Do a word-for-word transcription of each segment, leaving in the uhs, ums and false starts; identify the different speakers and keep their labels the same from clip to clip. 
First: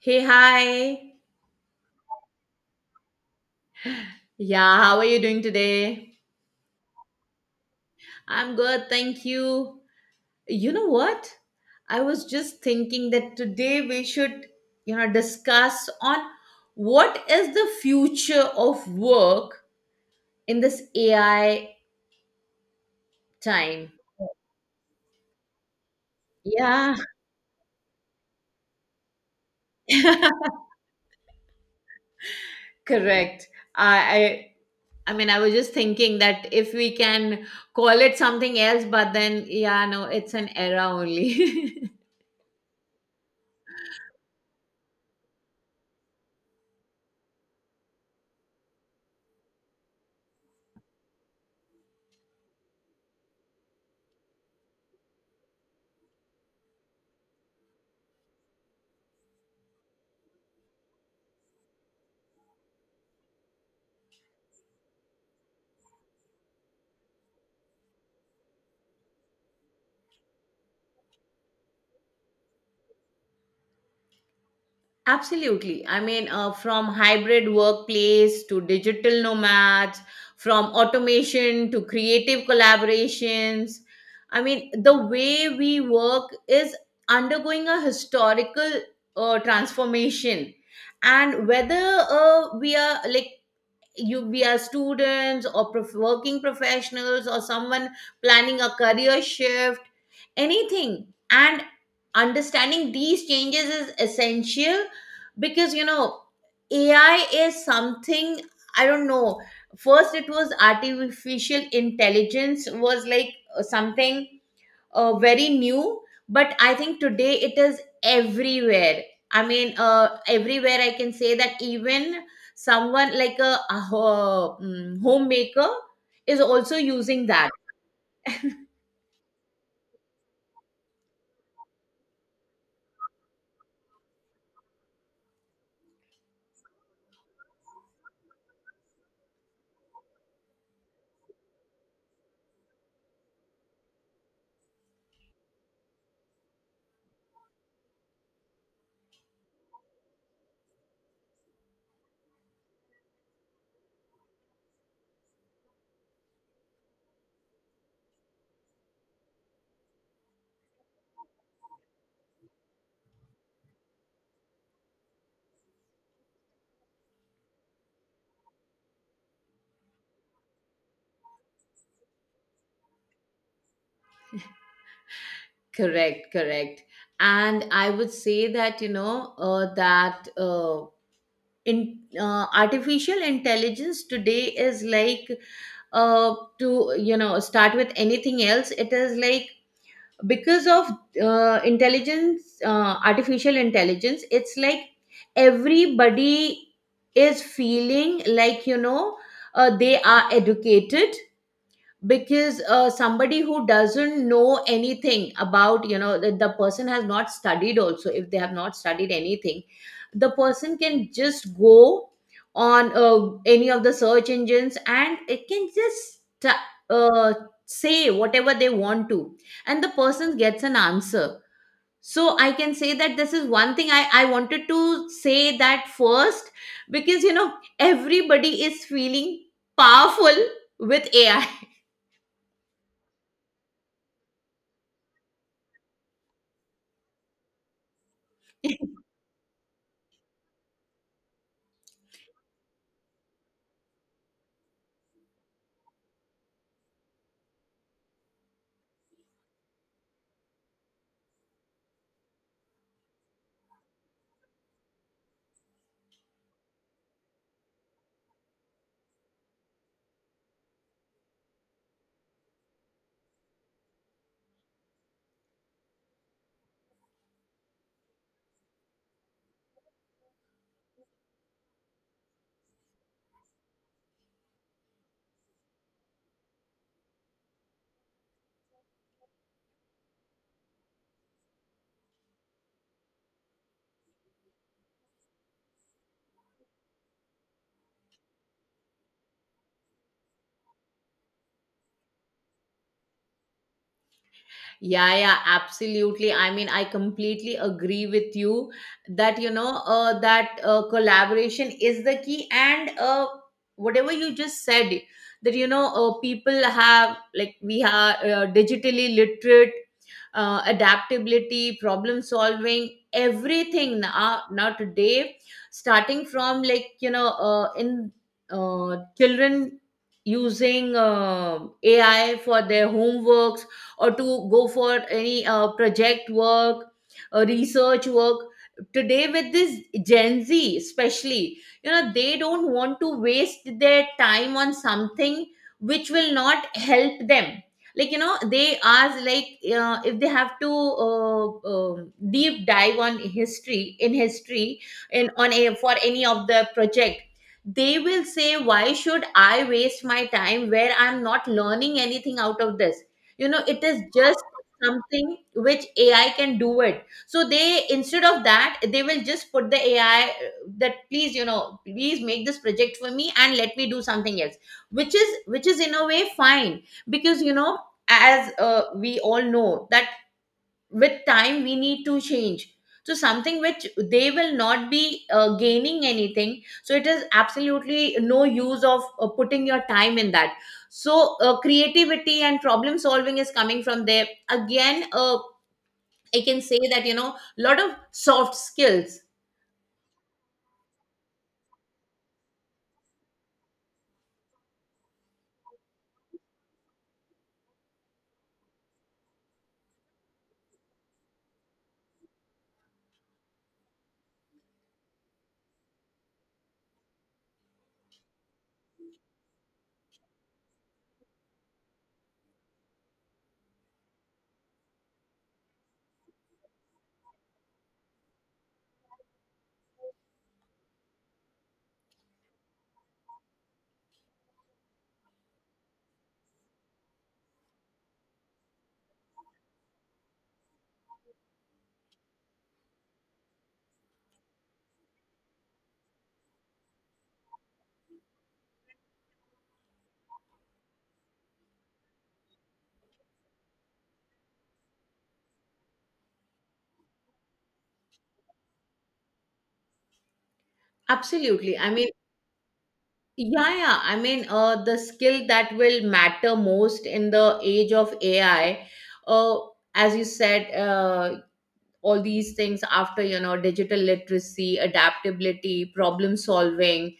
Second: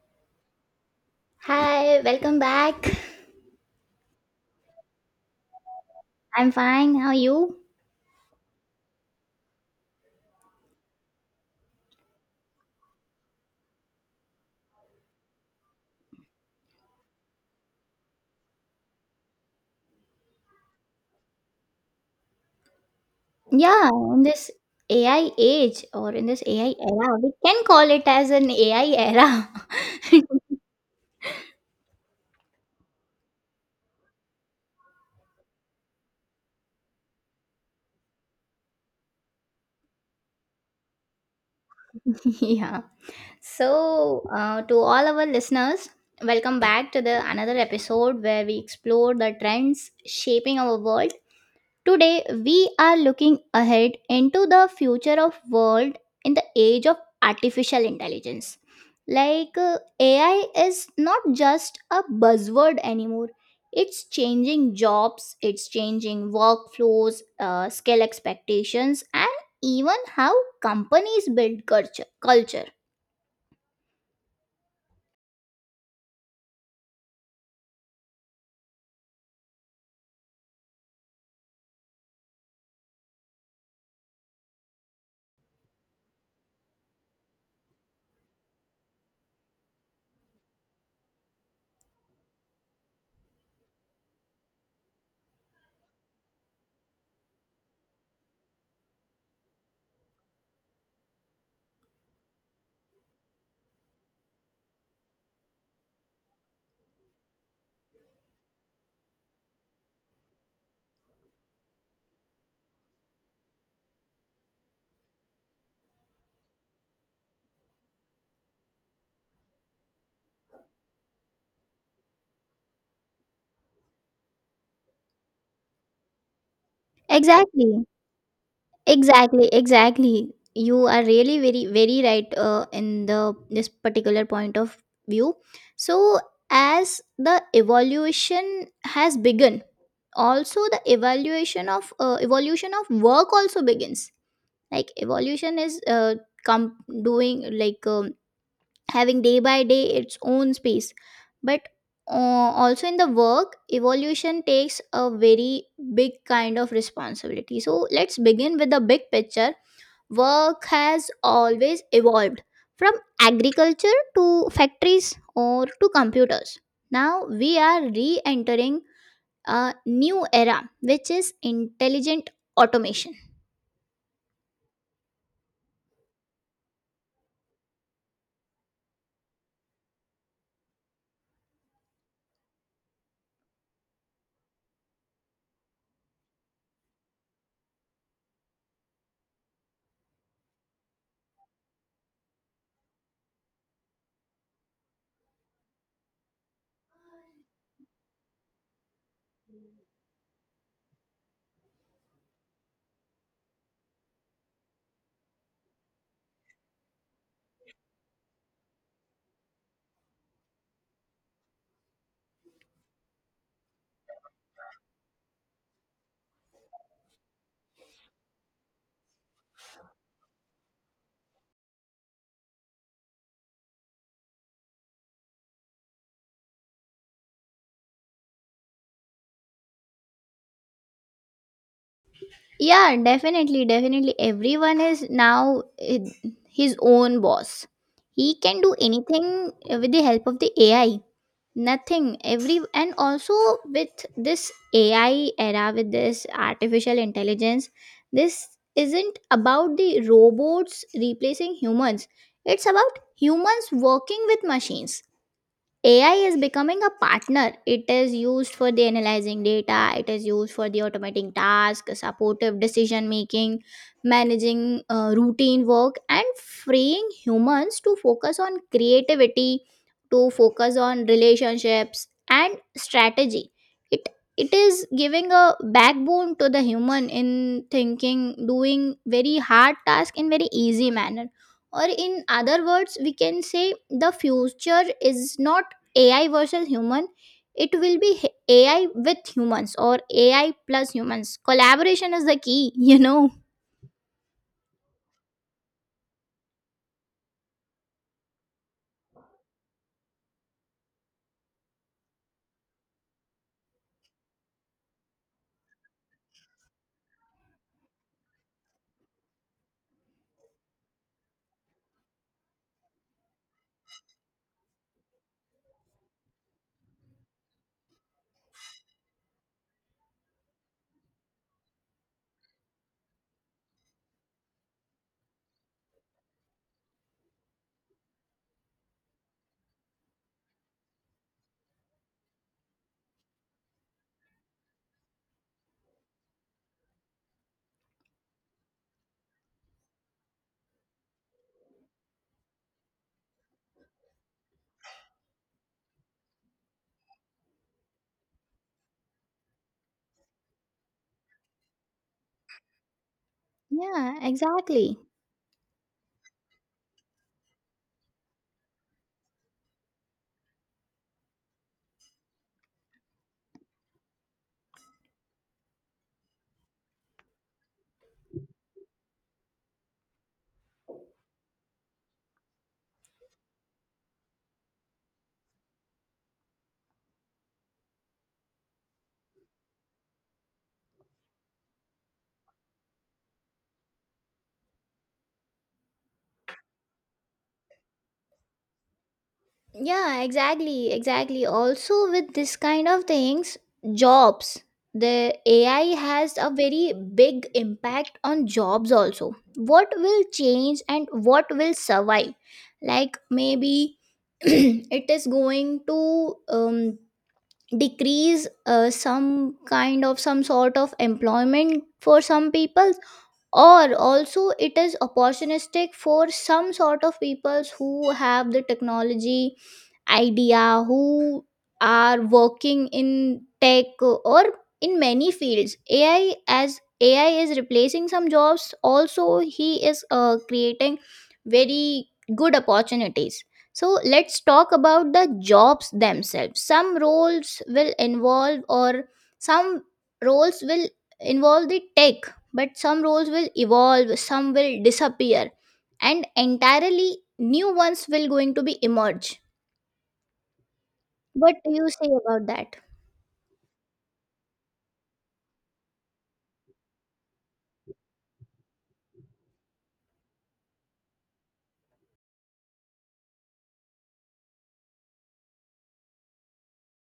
Speaker 1: Hey, hi.
Speaker 2: Hi, welcome back.
Speaker 1: Yeah, how are you doing today?
Speaker 2: I'm fine. How are you?
Speaker 1: I'm good, thank you. You know what? I was just thinking that today we should, you know, discuss on what is the future of work in this A I
Speaker 2: Yeah,
Speaker 1: time.
Speaker 2: in this A I age, or in this A I
Speaker 1: Yeah.
Speaker 2: era, we can call it as an A I era.
Speaker 1: Correct. I, I I mean, I was just thinking that if we can call it something else, but then yeah, no, it's an era only.
Speaker 2: Yeah. So, uh, to all our listeners, welcome back to the another episode where we explore the trends shaping our world. Today, we are looking ahead into the future of world in the age of artificial intelligence. Like uh, A I is not just a buzzword anymore. It's changing jobs, it's changing workflows, uh, skill expectations, and even how companies build culture. culture.
Speaker 1: Absolutely. I mean, uh, from hybrid workplace to digital nomads, from automation to creative collaborations. I mean, the way we work is undergoing a historical uh, transformation. And whether uh, we are like you, we are students or prof- working professionals or someone planning a career shift, anything, and understanding these changes is essential, because you know AI is something, I don't know, first it was artificial intelligence was like uh, something uh, very new, but I think today it is everywhere. I mean, uh, everywhere, I can say that even someone like a, a ho- mm, homemaker is also using that.
Speaker 2: Exactly. Exactly, exactly. You are really very, very right uh, in the this particular point of view. So, as the evolution has begun, also the evaluation of uh, evolution of work also begins. Like evolution is uh, com- doing like um, having day by day its own space, but uh, also in the work evolution takes a very big kind of responsibility. So let's begin with the big picture. Work has always evolved from agriculture to factories or to computers. Now we are re entering a new era, which is intelligent automation.
Speaker 1: Correct, correct. And I would say that, you know, uh, that uh, in uh, artificial intelligence today is like uh, to, you know, start with anything else. It is like, because of uh, intelligence, uh, artificial intelligence, it's like everybody is feeling like, you know, uh, they are educated, because uh, somebody who doesn't know anything, about you know the, the person has not studied, also if they have not studied anything, the person can just go on uh, any of the search engines, and it can just ta- uh, say whatever they want to, and the person gets an answer. So I can say that this is one thing i, I wanted to say that first, because you know everybody is feeling powerful with AI.
Speaker 2: Yeah, definitely, definitely. Everyone is now eh, his own boss. He can do anything with the help of the A I. Nothing every. And also, with this A I era, with this artificial intelligence, this isn't about the robots replacing humans, it's about humans working with machines. A I is becoming a partner. It is used for the analyzing data, it is used for the automating tasks, supportive decision making, managing uh, routine work, and freeing humans to focus on creativity, to focus on relationships and strategy. It it is giving a backbone to the human in thinking, doing very hard task in very easy manner. Or in other words, we can say the future is not A I versus human, it will be h- A I with humans, or A I plus humans. Collaboration is the key, you know.
Speaker 1: Yeah, yeah, absolutely. I mean, I completely agree with you that, you know, uh, that uh, collaboration is the key. And uh, whatever you just said, that, you know, uh, people have, like, we are uh, digitally literate, uh, adaptability, problem solving, everything now, now today, starting from like, you know, uh, in uh, children using uh, AI for their homeworks, or to go for any uh, project work, uh, research work. Today with this Gen Z especially, you know, they don't want to waste their time on something which will not help them. Like, you know, they ask like, uh, if they have to uh, um deep dive on history in history, in on a for any of the project, they will say why should I waste my time where I'm not learning anything out of this, you know, it is
Speaker 2: Yeah,
Speaker 1: just
Speaker 2: exactly.
Speaker 1: something which AI can do it, so they instead of that they will just put the AI that, please, you know, please make this project for me and let me do something else, which is, which is in a way fine, because you know, as uh, we all know that with time we need to change, so something which they will not be uh, gaining anything, so it is absolutely no use of uh, putting your time in that. So uh, creativity and problem solving is coming from there. Again, uh, I can say that, you know, a lot of soft skills.
Speaker 2: Yeah, exactly, exactly. Also, with this kind of things, jobs, the A I has a very big impact on jobs also. What will change and what will survive? Like maybe it is going to um, decrease uh, some kind of, some sort of employment for some people, or also it is opportunistic for some sort of peoples who have the technology idea, who are working in tech or in many fields. A I, as A I is replacing some jobs, also he is uh, creating very good opportunities. So let's talk about the jobs themselves. Some roles will involve, or some roles will involve the tech, but some roles will evolve, some will disappear, and entirely new ones will going to be emerge. What do
Speaker 1: Absolutely,
Speaker 2: you
Speaker 1: I mean.
Speaker 2: say about that?
Speaker 1: Yeah, yeah, I mean, uh, the skill that will matter most in the age of AI, uh, as you said, uh, all these things, after you know, digital literacy, adaptability, problem solving,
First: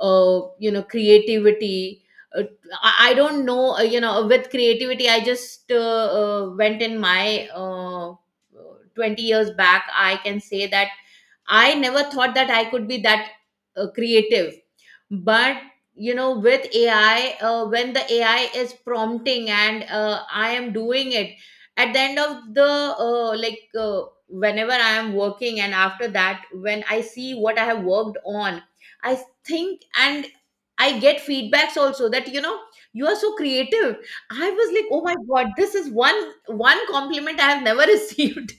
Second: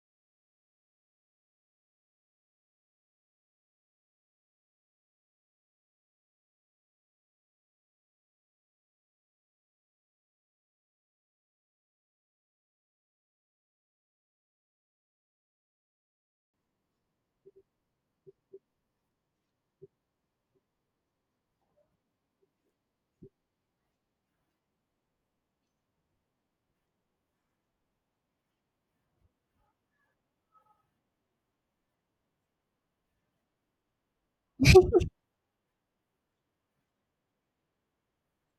Speaker 1: uh, you know, creativity, uh, I I don't know, uh, you know, with creativity, I just uh, uh, went in my uh, twenty years back. I can say that I never thought that I could be that uh, creative, but you know, with AI, uh, when the AI is prompting and uh, I am doing it, at the end of the uh, like uh, whenever I am working, and after that when I see what I have worked on, I think, and I get feedbacks also that, you know, you are so creative. I was like, oh my god, this is one one compliment I have never received,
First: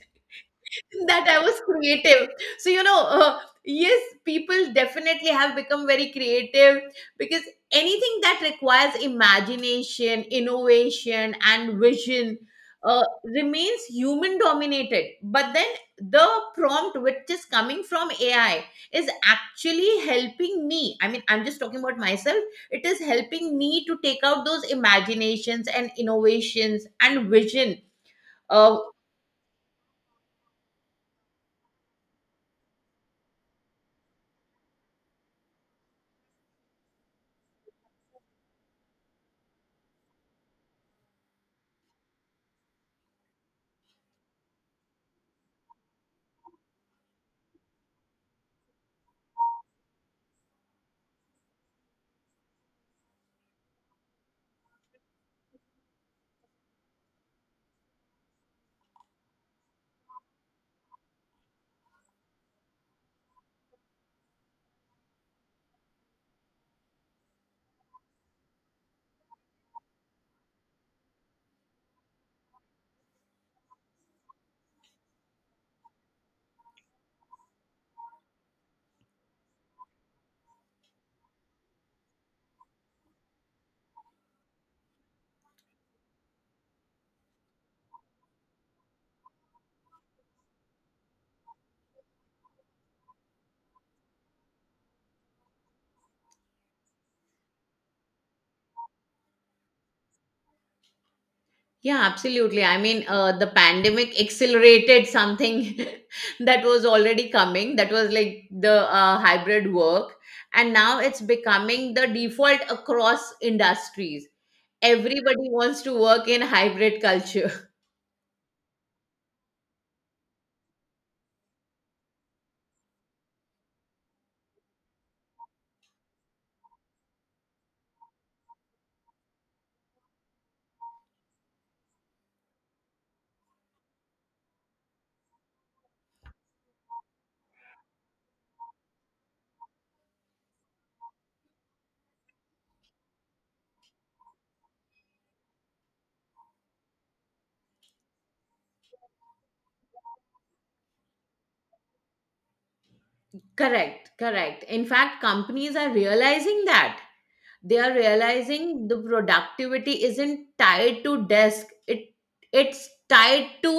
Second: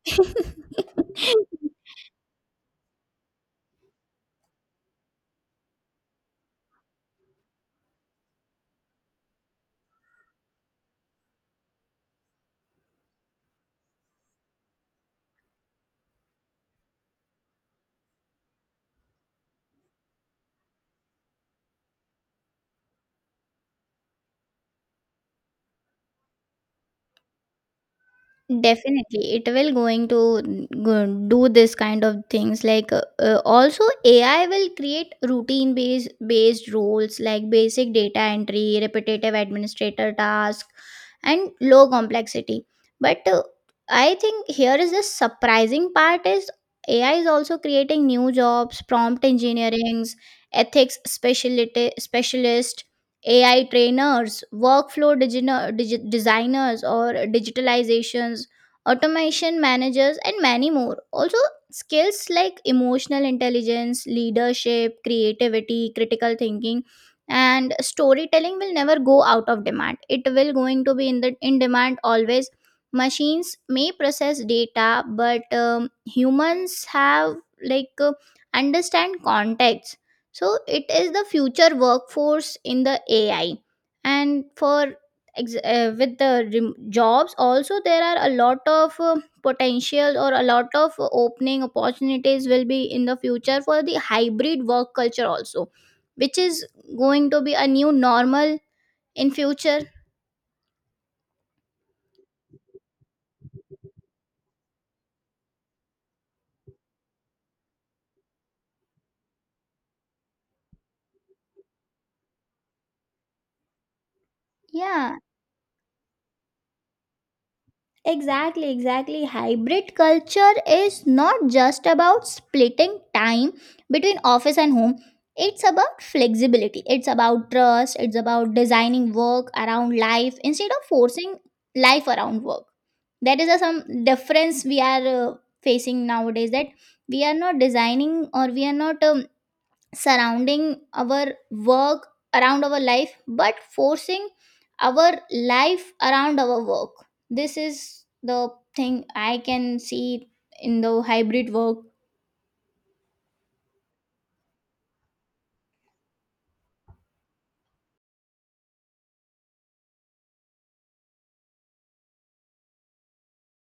Speaker 1: that I was creative. So, you know, uh, yes, people definitely have become very creative, because anything that requires imagination, innovation, and vision uh, remains human dominated. But then the prompt, which is coming from A I, is actually helping me. I mean, I'm just talking about myself. It is helping me to take out those imaginations and innovations and vision. Uh,
Speaker 2: Definitely, it will going to go- do this kind of things. Like uh, uh, also, A I will create routine based based roles like basic data entry, repetitive administrator task, and low complexity. But uh, I think here is the surprising part is A I is also creating new jobs, prompt engineerings, ethics specialist specialist, A I trainers, workflow digino- digi- designers, or digitalizations, automation managers, and many more. Also, skills like emotional intelligence, leadership, creativity, critical thinking, and storytelling will never go out of demand. It will going to be in the in demand always. Machines may process data, but um, humans have like uh, understand context. So it is the future workforce in the A I, and for ex- uh, with the rem- jobs also, there are a lot of uh, potential or a lot of opening opportunities will be in the future for the hybrid work culture also, which is going to be a new normal in future.
Speaker 1: Yeah, absolutely. I mean, uh, the pandemic accelerated something that was already coming. That was like the uh, hybrid work. And now it's becoming the default across industries.
Speaker 2: Yeah.
Speaker 1: Everybody wants to work in hybrid culture.
Speaker 2: Exactly, exactly. Hybrid culture is not just about splitting time between office and home. It's about flexibility, it's about trust, it's about designing work around life instead of forcing life around work. That is a, some difference we are uh, facing nowadays, that we are not designing, or we are not um, surrounding our work around our life, but forcing our life around our work. This is the thing I can see in the hybrid work.
Speaker 1: Correct, correct. In fact, companies are realizing that. They are realizing the productivity isn't tied to desk, it it's tied to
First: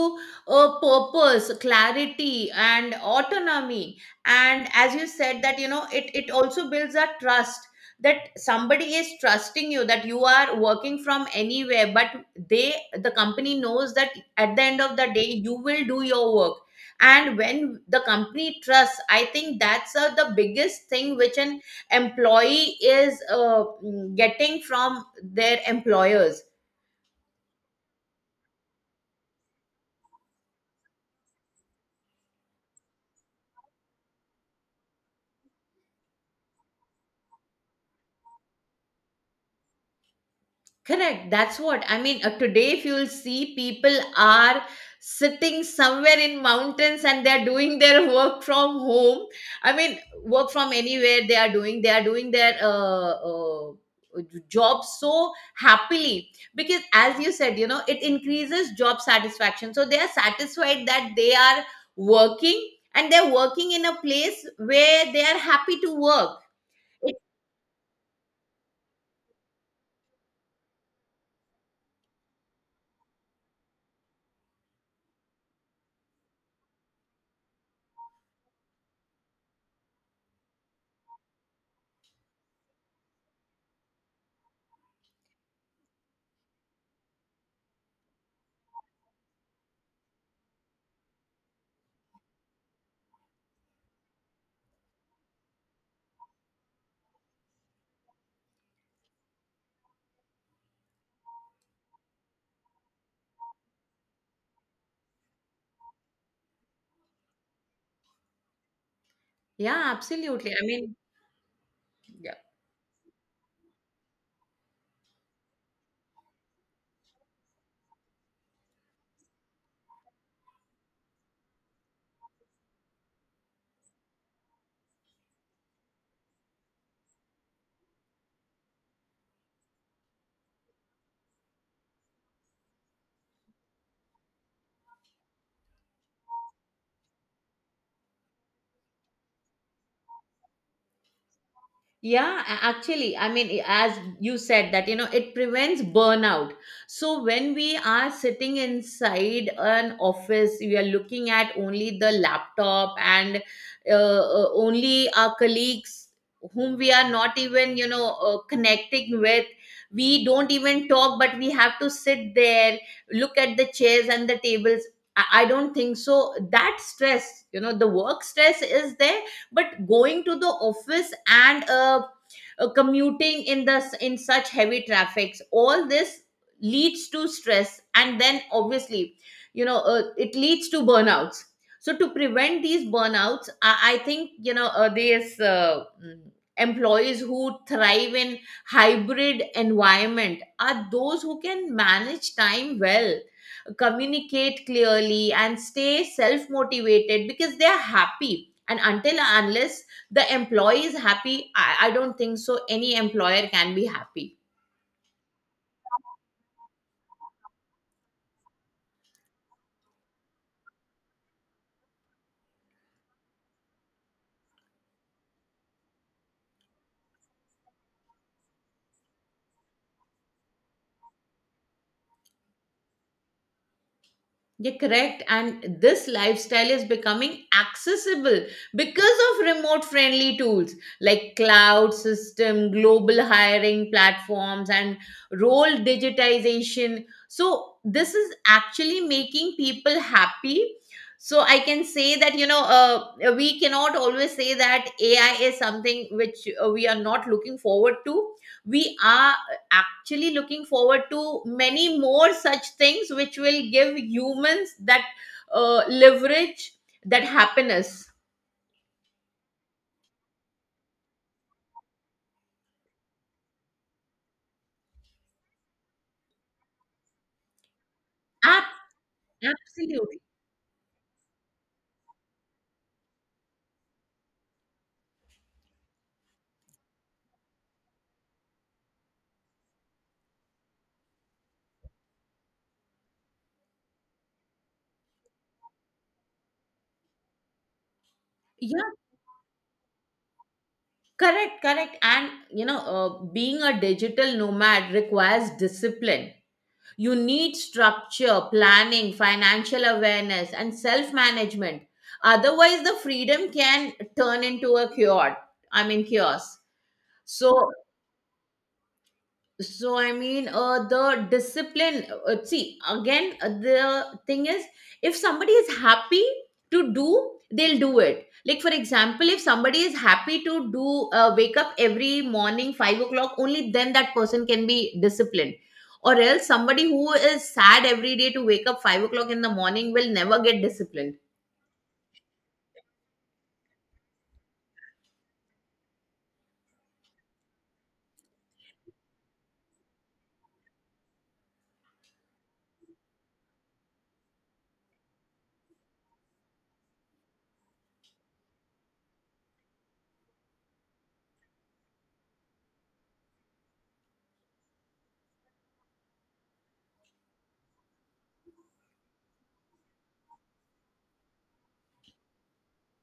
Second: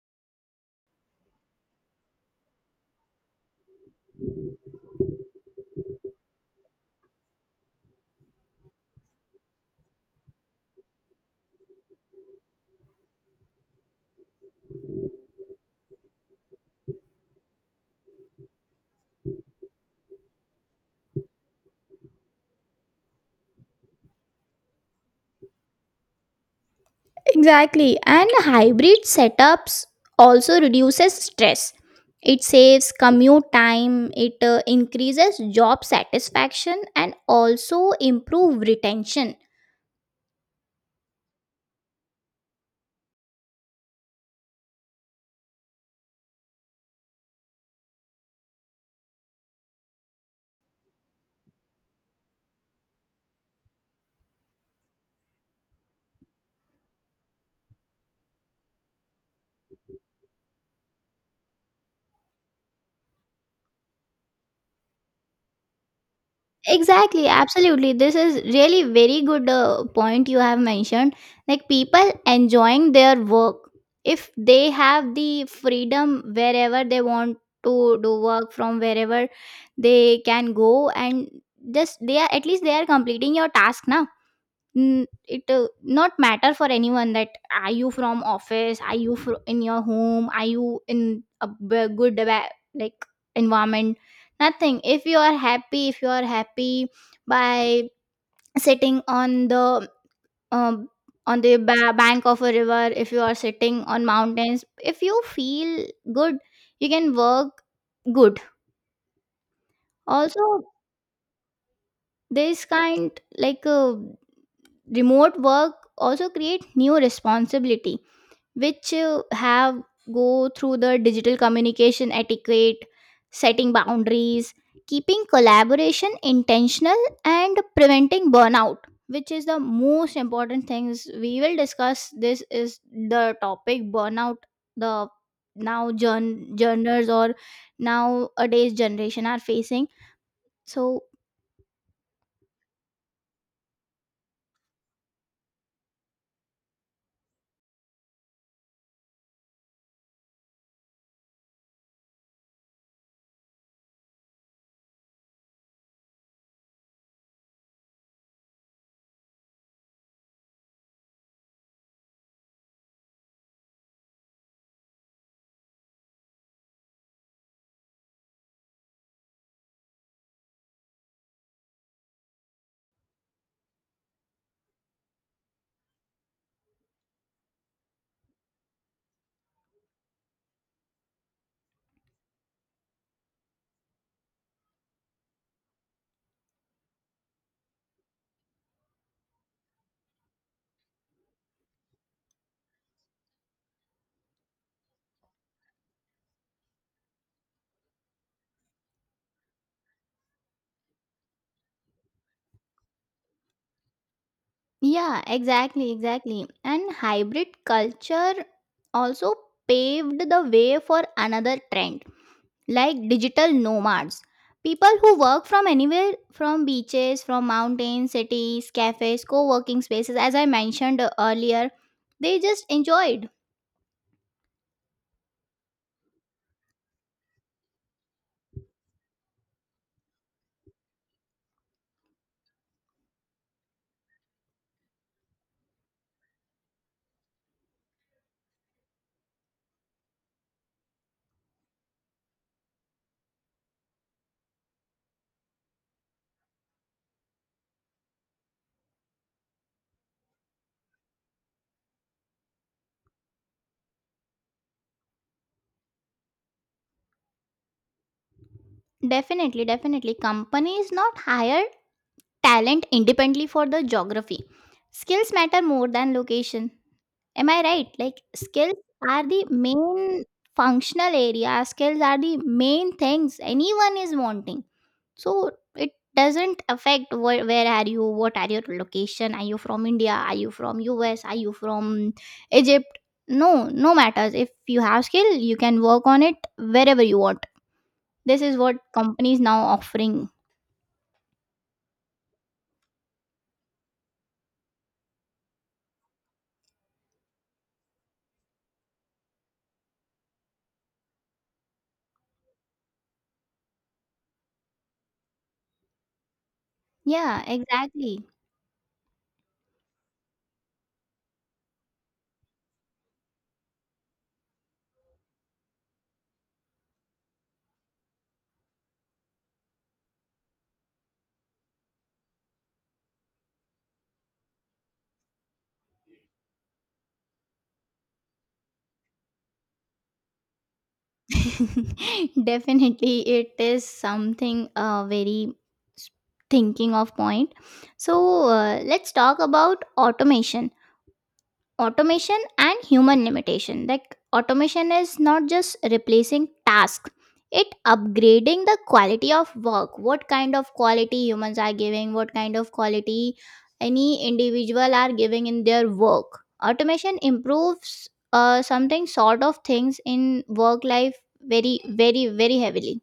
Speaker 1: a purpose, clarity, and autonomy. And as you said, that you know, it it also builds a trust, that somebody is trusting you, that you are working from anywhere, but they the company knows that at the end of the day you will do your work. And when the company trusts, I think that's uh, the biggest thing which an employee is uh, mm, getting from their employers.
Speaker 2: Exactly. And hybrid setups also reduces stress. It saves commute time, it uh, increases job satisfaction, and also improve retention.
Speaker 1: Correct. That's what I mean. Uh, today, if you'll see, people are sitting somewhere in mountains and they're doing their work from home. I mean, work from anywhere they are doing. They are doing their uh, uh, job so happily, because, as you said, you know, it increases job satisfaction. So they are satisfied that they are working, and they're working in a place where they are happy to work. It,
Speaker 2: Exactly, absolutely. This is really very good uh, point you have mentioned. Like people enjoying their work, if they have the freedom wherever they want to do work from, wherever they can go and just they are, at least they are completing your task now. N- it uh, not matter for anyone that, are you from office, are you fro- in your home, are you in a b- good ba- like environment, nothing. If you are happy, if you are happy by sitting on the um, on the ba- bank of a river, if you are sitting on mountains, if you feel good, you can work good.
Speaker 1: yeah, absolutely.
Speaker 2: Also
Speaker 1: I mean. Yeah.
Speaker 2: this kind like uh, remote work also create new responsibility, which uh, have go through the digital communication etiquette, setting boundaries, keeping collaboration intentional, and preventing burnout, which is the most important things we will discuss. This is the topic burnout the now journ- journals, or nowadays generation are facing. So
Speaker 1: Yeah, a- actually, I mean, i- as you said, that you know, it prevents burnout. So, when we are sitting inside an office, we are looking at only the laptop and uh, uh, only our colleagues whom we are not even, you know, uh, connecting with. We don't even talk, but we have to sit there, look at the chairs and the tables. I I don't think so. That stress, you know, the work stress is there, but going to the office and uh, uh, commuting in the in such heavy traffics, all this leads to stress, and then obviously, you know, uh, it leads to burnouts. So to prevent these burnouts, i, I think, you know, uh, these uh, mm, employees who thrive in hybrid environment are those who can manage time well, communicate clearly, and stay self motivated, because they are happy. And until and unless the employee is happy, I, I don't think so any employer can be happy.
Speaker 2: yeah, exactly, exactly. And hybrid culture also paved the way for another trend, like digital nomads, people who work from anywhere, from beaches, from mountains, cities, cafes, co-working spaces, as I mentioned earlier. They just enjoyed.
Speaker 1: Yeah, correct. And this lifestyle is becoming accessible because of remote friendly tools like cloud system, global hiring platforms, and role digitization. So, this is actually making people happy. So, I can say that, you know, uh, we cannot always say that A I is something which uh, we are not looking forward to. We are actually looking forward to many more such things which will give humans that uh, leverage, that happiness.
Speaker 2: Definitely, definitely companies not hired talent independently for the geography. Skills matter more than location. Am I right? Like skills
Speaker 1: Ab-
Speaker 2: are the
Speaker 1: Absolutely.
Speaker 2: main functional area. Skills are the main things anyone is wanting. So it doesn't affect where, where are you, what are your location, are you from India, are you from U S, are you from Egypt? No, no matters. If you have skill, you can work on it wherever you want. This is what
Speaker 1: Yeah,
Speaker 2: companies now offering.
Speaker 1: correct, correct. And you know, uh, being a digital nomad requires discipline. You need structure, planning, financial awareness, and self management. Otherwise the freedom can turn into a chaos, I mean chaos.
Speaker 2: Yeah,
Speaker 1: So,
Speaker 2: exactly.
Speaker 1: so I mean, uh, the discipline uh, see again, uh, the thing is, if somebody is happy to do, they'll do it. Like, for example, if somebody is happy to do uh, wake up every morning five o'clock, only then that person can be disciplined. Or else somebody who is sad every day to wake up five o'clock in the morning will never get disciplined.
Speaker 2: Definitely, it is something uh, very s- thinking of point. So uh, let's talk about automation. Automation and human limitation, like automation is not just replacing task, it upgrading the quality of work. What kind of quality humans are giving, what kind of quality any individual are giving in their work, automation improves uh, something sort of things in work life very, very very heavily.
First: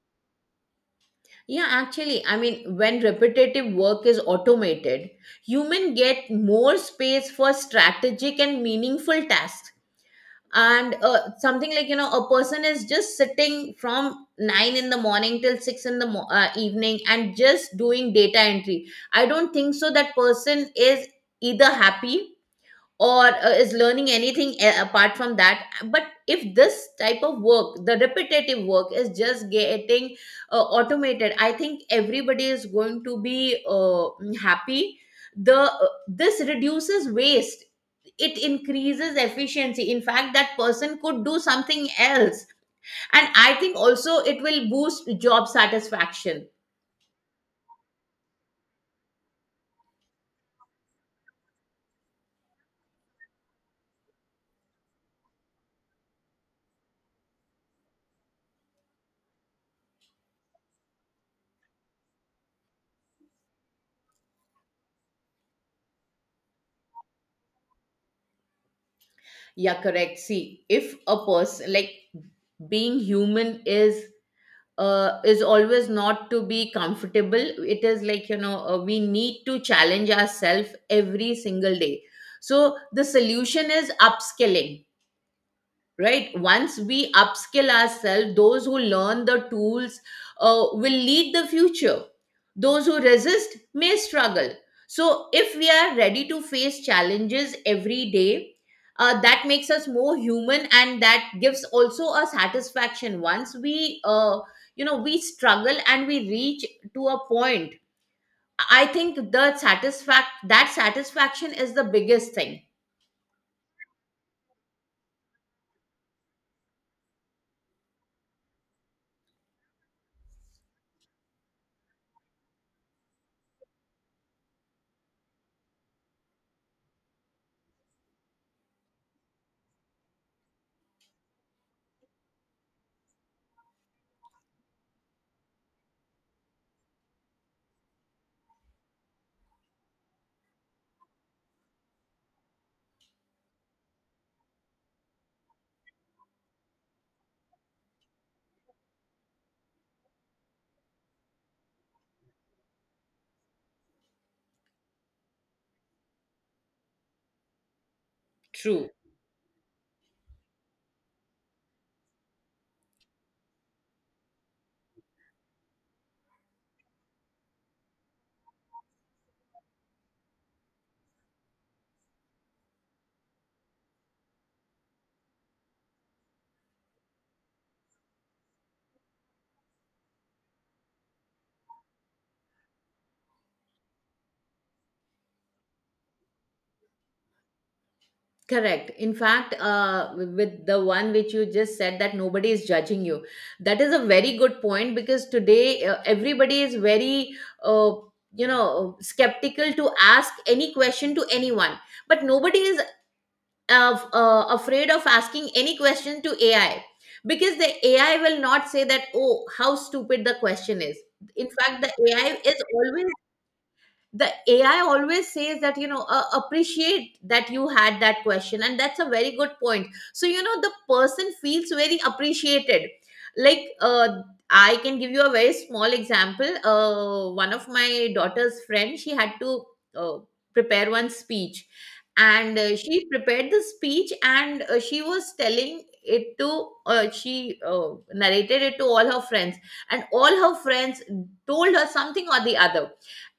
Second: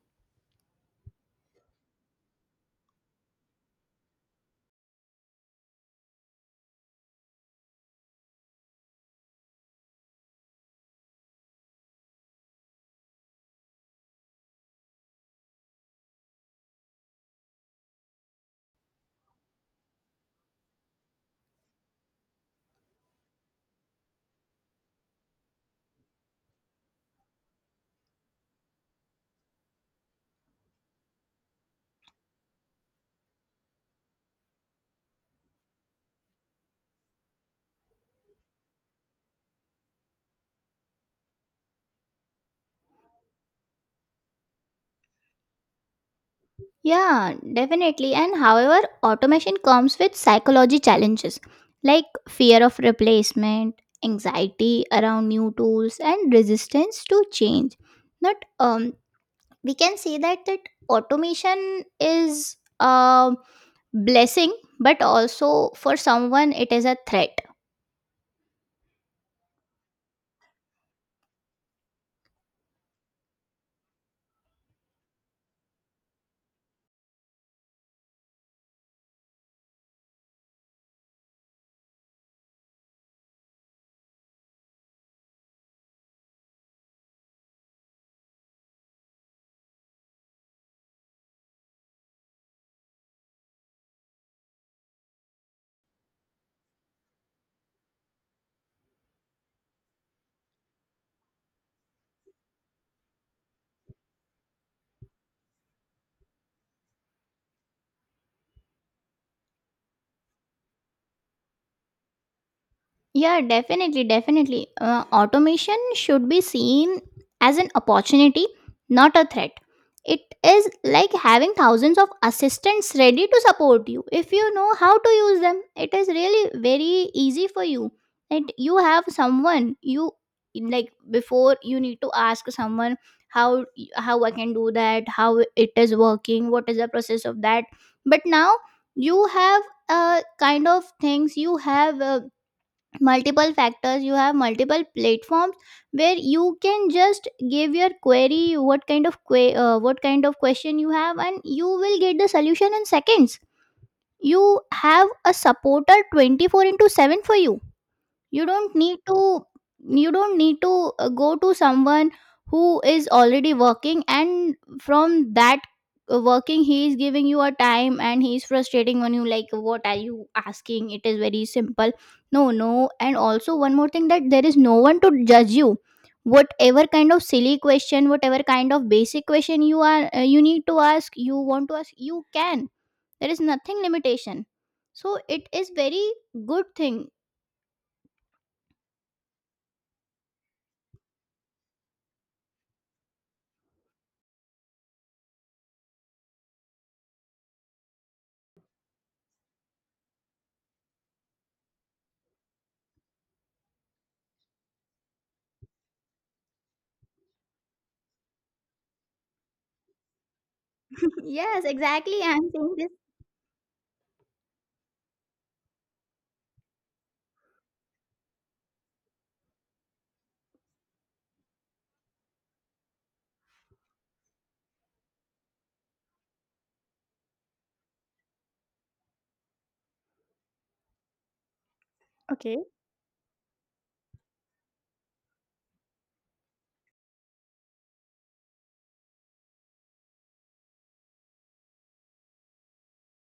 Speaker 1: Yeah, actually, I mean, when repetitive work is automated, human get more space for strategic and meaningful tasks. And uh, something like, you know, a person is just sitting from nine in the morning till six in the mo- uh, evening and just doing data entry. I don't think so that person is either happy or uh, is learning anything a- apart from that. But if this type of work, the repetitive work, is just getting uh, automated, I think everybody is going to be uh, happy. The uh, this reduces waste, it increases efficiency. In fact, that person could do something else. And I think also it will boost job satisfaction.
Speaker 2: Yeah, definitely. And however, automation comes with psychology challenges like fear of replacement, anxiety around new tools, and resistance to change. But um, we can say that that automation is a blessing, but also for someone it is a threat.
Speaker 1: Yeah, correct. See, if a person like, being human, is uh, is always not to be comfortable. It is like, you know, uh, we need to challenge ourselves every single day. So the solution is upskilling, right? Once we upskill ourselves, those who learn the tools uh, will lead the future. Those who resist may struggle. So if we are ready to face challenges every day, uh, that makes us more human, and that gives also a satisfaction. Once we uh, you know, we struggle and we reach to a point, I think the satisfact that satisfaction is the biggest thing.
Speaker 2: Yeah, definitely, definitely. Uh, automation should be seen as an opportunity, not a threat. It is like having thousands of assistants ready to support you if you know how to use them. It is really very easy for you. And you have someone, you like before you need to ask someone how how I can do that, how it is working, what is the process of that. But now you have uh, kind of things, you have uh, multiple factors, you have multiple platforms where you can just give your query, what kind of que- uh, what kind of question you have, and you will get the solution in seconds. You have a supporter twenty-four into seven for you. You don't
Speaker 1: True.
Speaker 2: need to, you don't need to uh, go to someone who is already working, and from that uh, working he is giving you a time and he is frustrating on you like, what are you asking, it is very simple. No, no. And also one more thing that there is no one to judge you, whatever kind of silly question, whatever kind of basic question you are uh, you need to ask, you want to ask, you can. There is nothing limitation. So it is very good thing.
Speaker 1: Correct. In fact, uh, with the one which you just said that nobody is judging you, that is a very good point because today uh, everybody is very, uh, you know, skeptical to ask any question to anyone. But nobody is uh, uh, afraid of asking any question to A I because the A I will not say that, oh, how stupid the question is. In
Speaker 2: Yes,
Speaker 1: fact, the
Speaker 2: exactly.
Speaker 1: AI
Speaker 2: I'm
Speaker 1: is
Speaker 2: saying this.
Speaker 1: always the ai always says that, you know, uh, appreciate that you had that question and that's a very good point. So, you know, the person feels very appreciated. Like, uh, I can give you a very small example. Uh, one of my daughter's friend, she had to uh, prepare one speech. And
Speaker 2: Okay.
Speaker 1: uh, she prepared the speech and uh, she was telling it to uh, she uh, narrated it to all her friends. And all her friends told her something or the other.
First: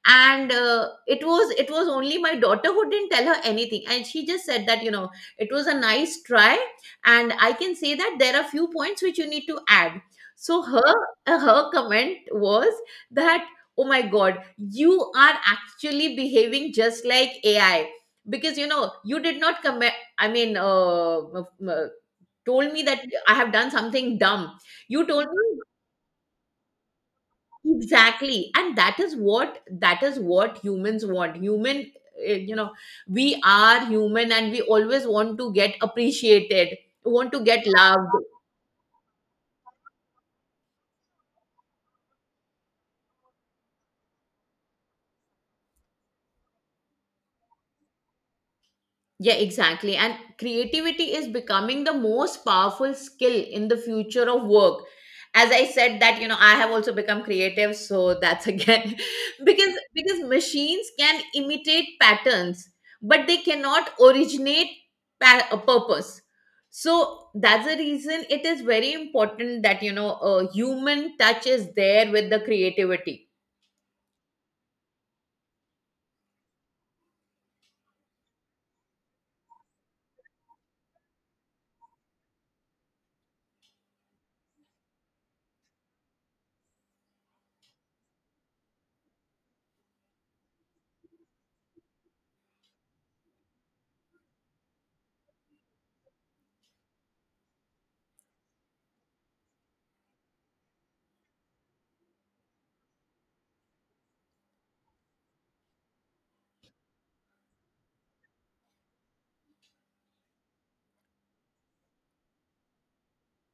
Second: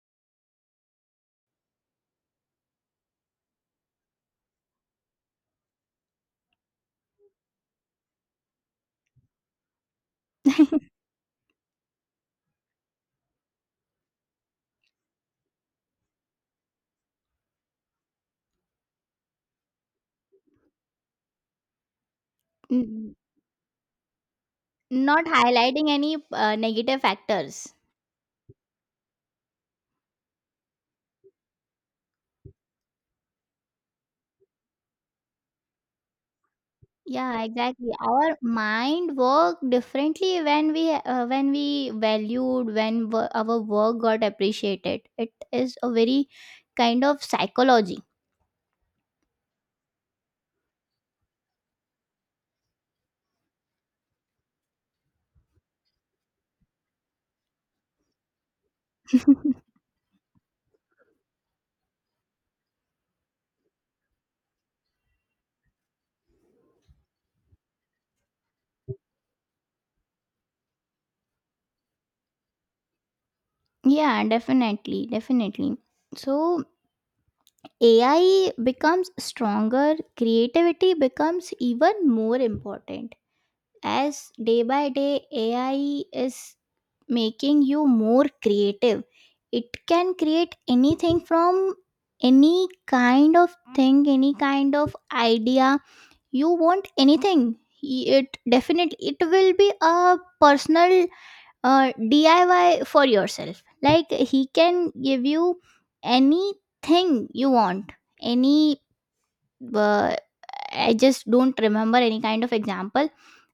Speaker 1: And uh, it was it was only my daughter who didn't tell her anything, and she just said that, you know, it was a nice try, and I can say that there are few points which you need to add. So her uh, her comment was that, oh my god, you are actually behaving just like AI. Because, you know, you did not come, i mean uh, m- m- told me that
Speaker 2: n-
Speaker 1: I have done something dumb. You
Speaker 2: Not
Speaker 1: told me
Speaker 2: highlighting any uh, negative factors.
Speaker 1: exactly, and that is what, that is what humans want. Human, eh, you know, we are human and we always want to get appreciated, want to
Speaker 2: Yeah,
Speaker 1: get
Speaker 2: exactly.
Speaker 1: loved.
Speaker 2: Our mind work differently when we uh, when we valued, when wo- our work got appreciated. It is a very kind of psychology.
Speaker 1: Yeah, exactly. And creativity is becoming the most powerful skill in the future of work. As I said that, you know, I have also become creative, so that's again because because machines can imitate patterns, but they cannot originate pa- a purpose. So that's the reason it is very important that, you know, a human touch is there with the creativity.
Speaker 2: Yeah, definitely, definitely. So A I becomes stronger, creativity becomes even more important. As day by day A I is making you more creative, it can create anything from any kind of thing, any kind of idea you want, anything. It definitely, it will be a personal uh, D I Y for yourself. Like he can give you anything you want, any uh, I just don't remember any kind of example,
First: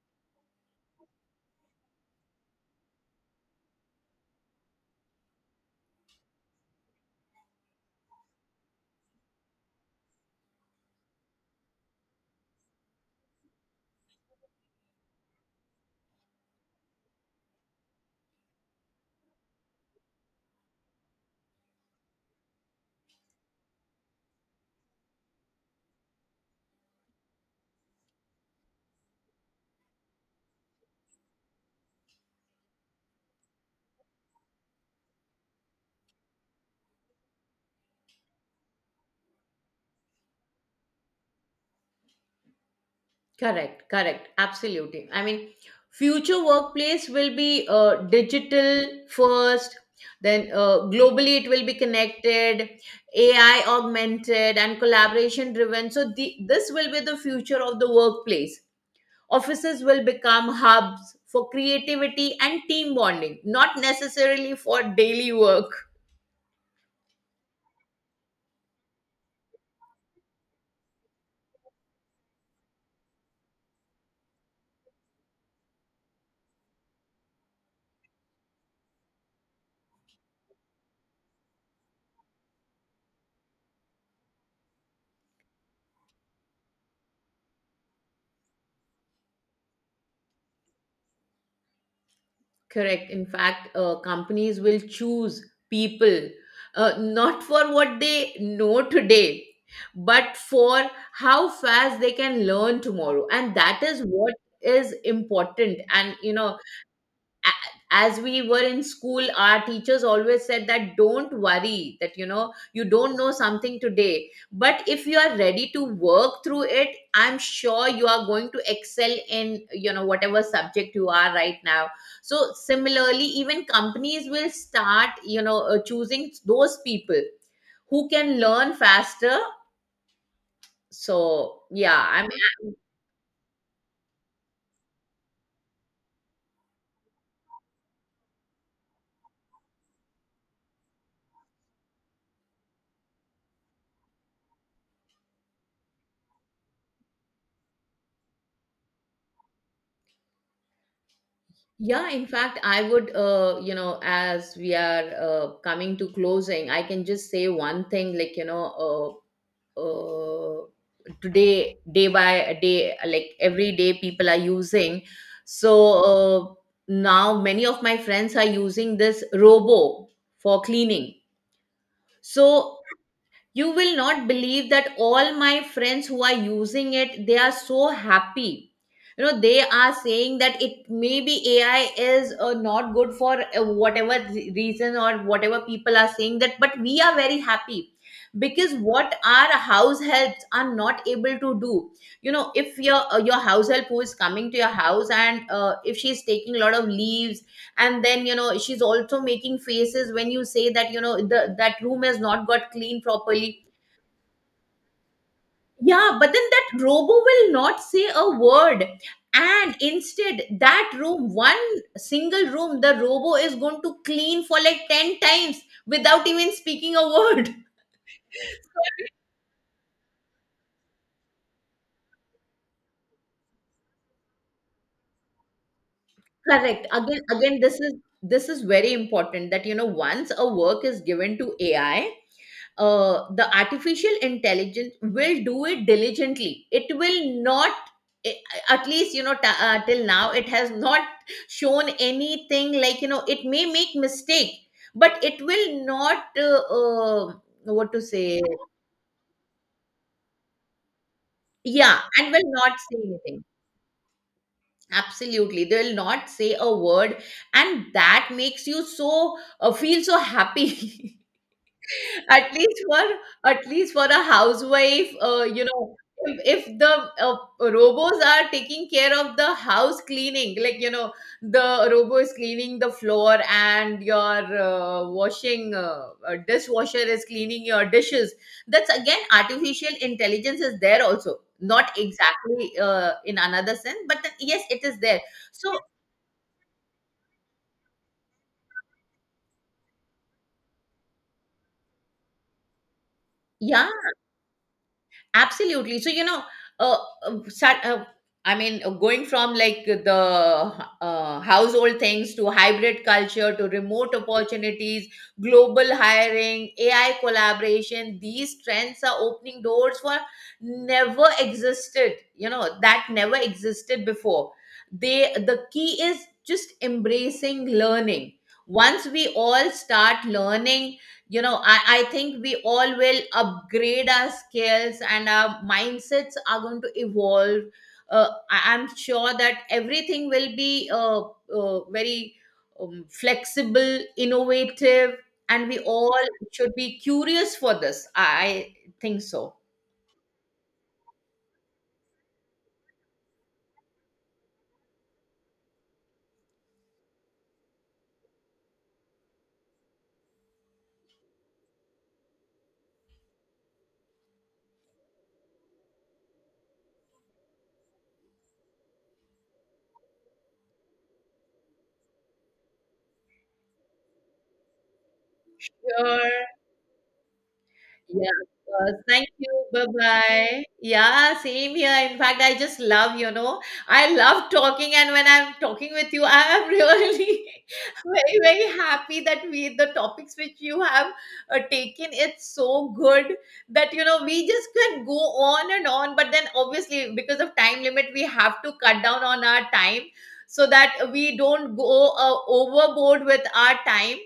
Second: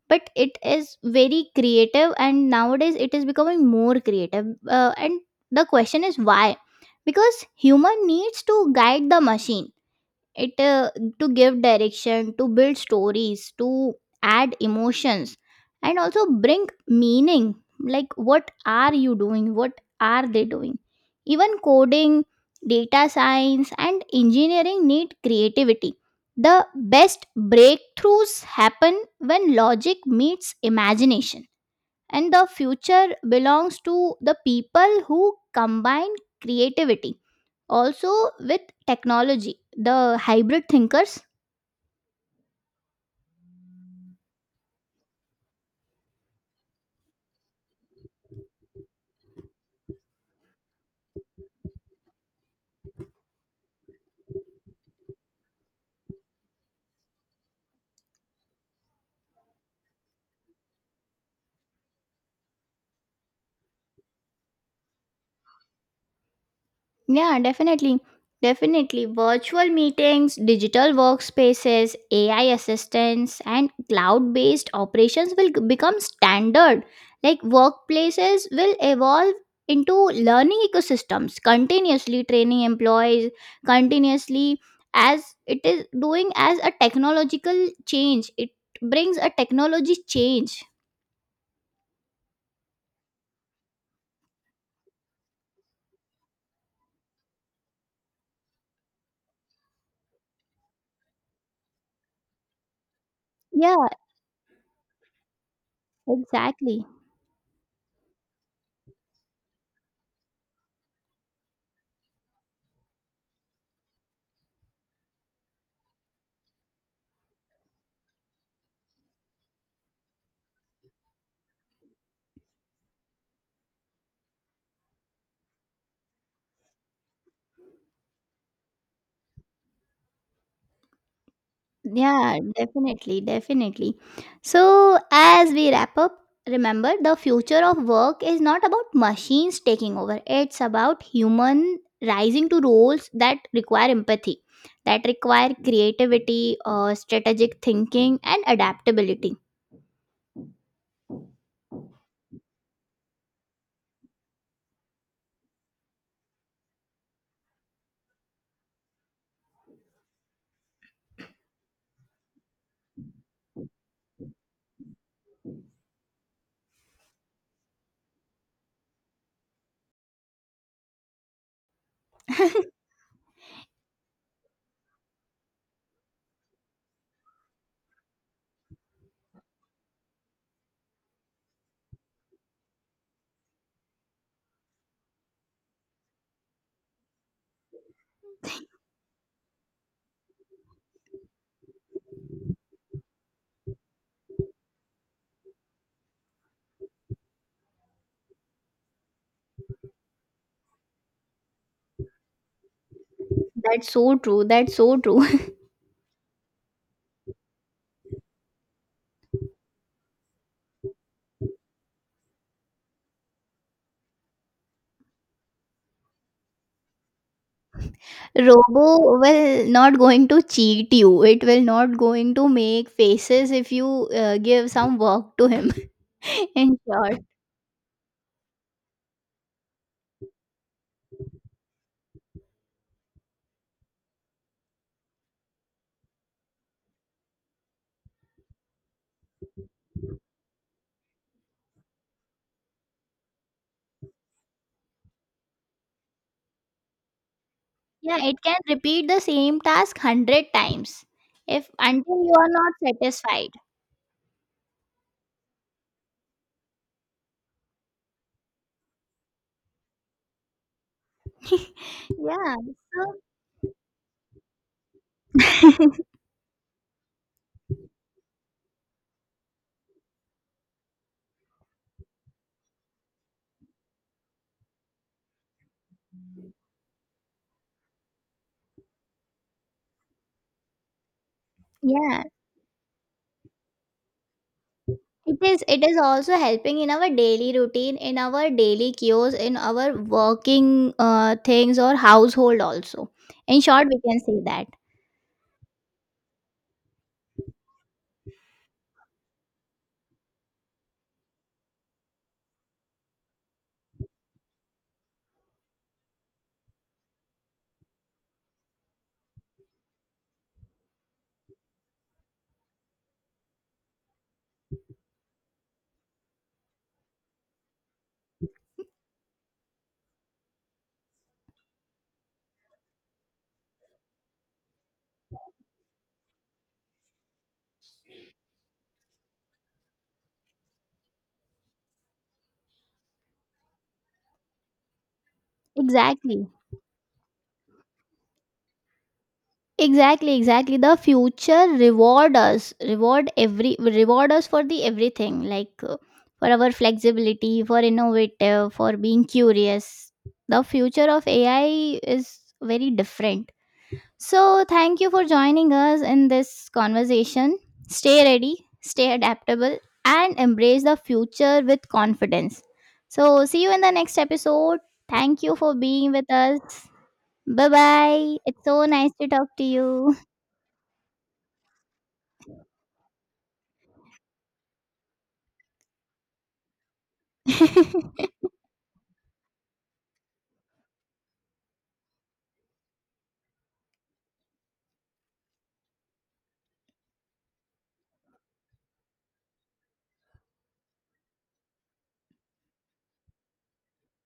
Speaker 2: but it is very creative, and nowadays it is becoming more creative. Uh, and the question is why? Because human needs to guide the machine. It uh, To give direction, to build stories, to add emotions, and also bring meaning. Like what are you doing, what are they doing. Even coding, data science and engineering need creativity. The best breakthroughs happen when logic meets imagination. And the future belongs to the people who combine creativity also with technology, the hybrid thinkers.
Speaker 1: Correct, correct. Absolutely. I mean, future workplace will be uh, digital first, then uh, globally it will be connected, A I augmented, and collaboration driven. So, the, this will be the future of the workplace. Offices will become hubs for creativity and team bonding, not necessarily for daily work.
Speaker 2: Yeah, definitely, definitely. Virtual meetings, digital workspaces, A I assistants and cloud based operations will g- become standard. Like workplaces will evolve into learning ecosystems, continuously training employees continuously, as it is doing. As a technological change, it brings a technology change.
Speaker 1: Correct. In fact, uh, companies will choose people uh, not for what they know today, but for how fast they can learn tomorrow. And that
Speaker 2: Yeah,
Speaker 1: is what is important. And, you know,
Speaker 2: exactly.
Speaker 1: as we were in school, our teachers always said that, don't worry that, you know, you don't know something today, but if you are ready to work through it, I'm sure you are going to excel in, you know, whatever subject you are right now. So similarly, even companies will start, you know, uh, choosing those people who can learn faster. So yeah, I
Speaker 2: Yeah,
Speaker 1: mean,
Speaker 2: definitely, definitely. So, as we wrap up, remember the future of work is not about machines taking over, it's about human rising to roles that require empathy, that require creativity, uh, strategic thinking, and adaptability.
Speaker 1: yeah, in fact, I would, uh, you know, as we are uh, coming to closing, I can just say one thing like, you know, uh, uh, today, day by day, like every day, people are using. So uh, now many of my friends are using this robo for cleaning. So you will not believe that all my friends who are using it, they are so happy. You know, they are saying that, it maybe AI is uh, not good for uh, whatever re- reason or whatever people are saying that, but we are very happy. Because what our house helps are not able to do, you know, if your uh, your house help who is coming to your house and uh, if she's taking a lot of leaves and then, you know, she's also making faces when you say that, you know, the, that room has not got cleaned properly.
Speaker 2: That's so true. That's so true.
Speaker 1: Yeah, but then that robo will not say a word. And instead, that room, one single room, the robo is going to clean for like ten times without even speaking a word.
Speaker 2: Robo will not going to cheat you. It will not going to make faces if you uh, give some work to him. In
Speaker 1: Correct.
Speaker 2: Ensure.
Speaker 1: Again again this is, this is very important that, you know, once a work is given to AI, uh, the artificial intelligence will do it diligently. It will not, a- at least, you know, t- uh, till now it has not shown anything like, you know, it may make mistake, but it will not uh, uh, what to
Speaker 2: Yeah, it
Speaker 1: say.
Speaker 2: can repeat the same task one hundred times if
Speaker 1: Yeah,
Speaker 2: until
Speaker 1: and
Speaker 2: you are
Speaker 1: will
Speaker 2: not
Speaker 1: not say anything.
Speaker 2: satisfied.
Speaker 1: Absolutely, they will not say a word. And that makes you so uh, feel so happy. at
Speaker 2: Yeah.
Speaker 1: least for
Speaker 2: So
Speaker 1: at least for a housewife, uh, you know, if, if the uh, robos are taking care of the house cleaning, like, you know, the robo is cleaning the floor and your uh, washing, uh, uh, dishwasher is cleaning your dishes. That's again artificial intelligence is there also, not
Speaker 2: yeah,
Speaker 1: exactly uh, in another sense, but then, yes, it is there.
Speaker 2: it is.
Speaker 1: So
Speaker 2: It is also helping in our daily routine, in our daily cues, in our working uh, things or household also. In short,
Speaker 1: yeah,
Speaker 2: we can say that.
Speaker 1: absolutely. So, you know, uh, uh, sa- uh, I mean, uh, going from like the uh, household things to hybrid culture to remote opportunities, global hiring, A I collaboration, these trends are opening doors for never existed, you know, that never existed before. They, the key is just embracing learning. Once we all start learning, you know, I, I think we all will upgrade our skills and our mindsets are going to evolve. uh, I, I'm sure that everything will be uh, uh, very um, flexible, innovative, and we all
Speaker 2: Exactly.
Speaker 1: should be curious for this. i, I think so.
Speaker 2: Exactly, exactly. The future reward us, reward every, reward us for the everything, like uh, for our flexibility, for innovative, for being curious. The future of A I is very different. So, thank you for joining us in this conversation. Stay ready, stay adaptable, and embrace the future with confidence. So, see you in the next episode. Thank you for being
Speaker 1: You,
Speaker 2: with us. Bye
Speaker 1: yeah,
Speaker 2: bye.
Speaker 1: of
Speaker 2: It's so
Speaker 1: course.
Speaker 2: nice to
Speaker 1: Thank
Speaker 2: talk
Speaker 1: you.
Speaker 2: to
Speaker 1: Bye
Speaker 2: you.
Speaker 1: bye. Yeah, same here. In fact, I just love, you know, I love talking. And when I'm talking with you, I am really very, very happy that we, the topics which you have uh, taken, it's so good that, you know, we just can go on and on. But then obviously, because of time limit, we have to cut down on our time so that we don't go uh, overboard with our time.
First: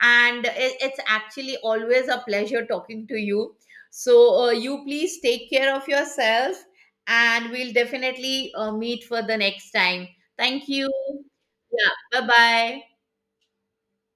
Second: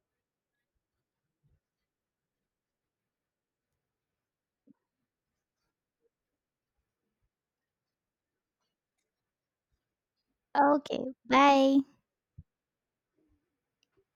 Speaker 1: And it, it's actually always a pleasure talking to you. So uh, you please take care of yourself, and we'll definitely uh, meet for the next time. Thank you.
Speaker 2: Okay, bye.
Speaker 1: Yeah, bye bye.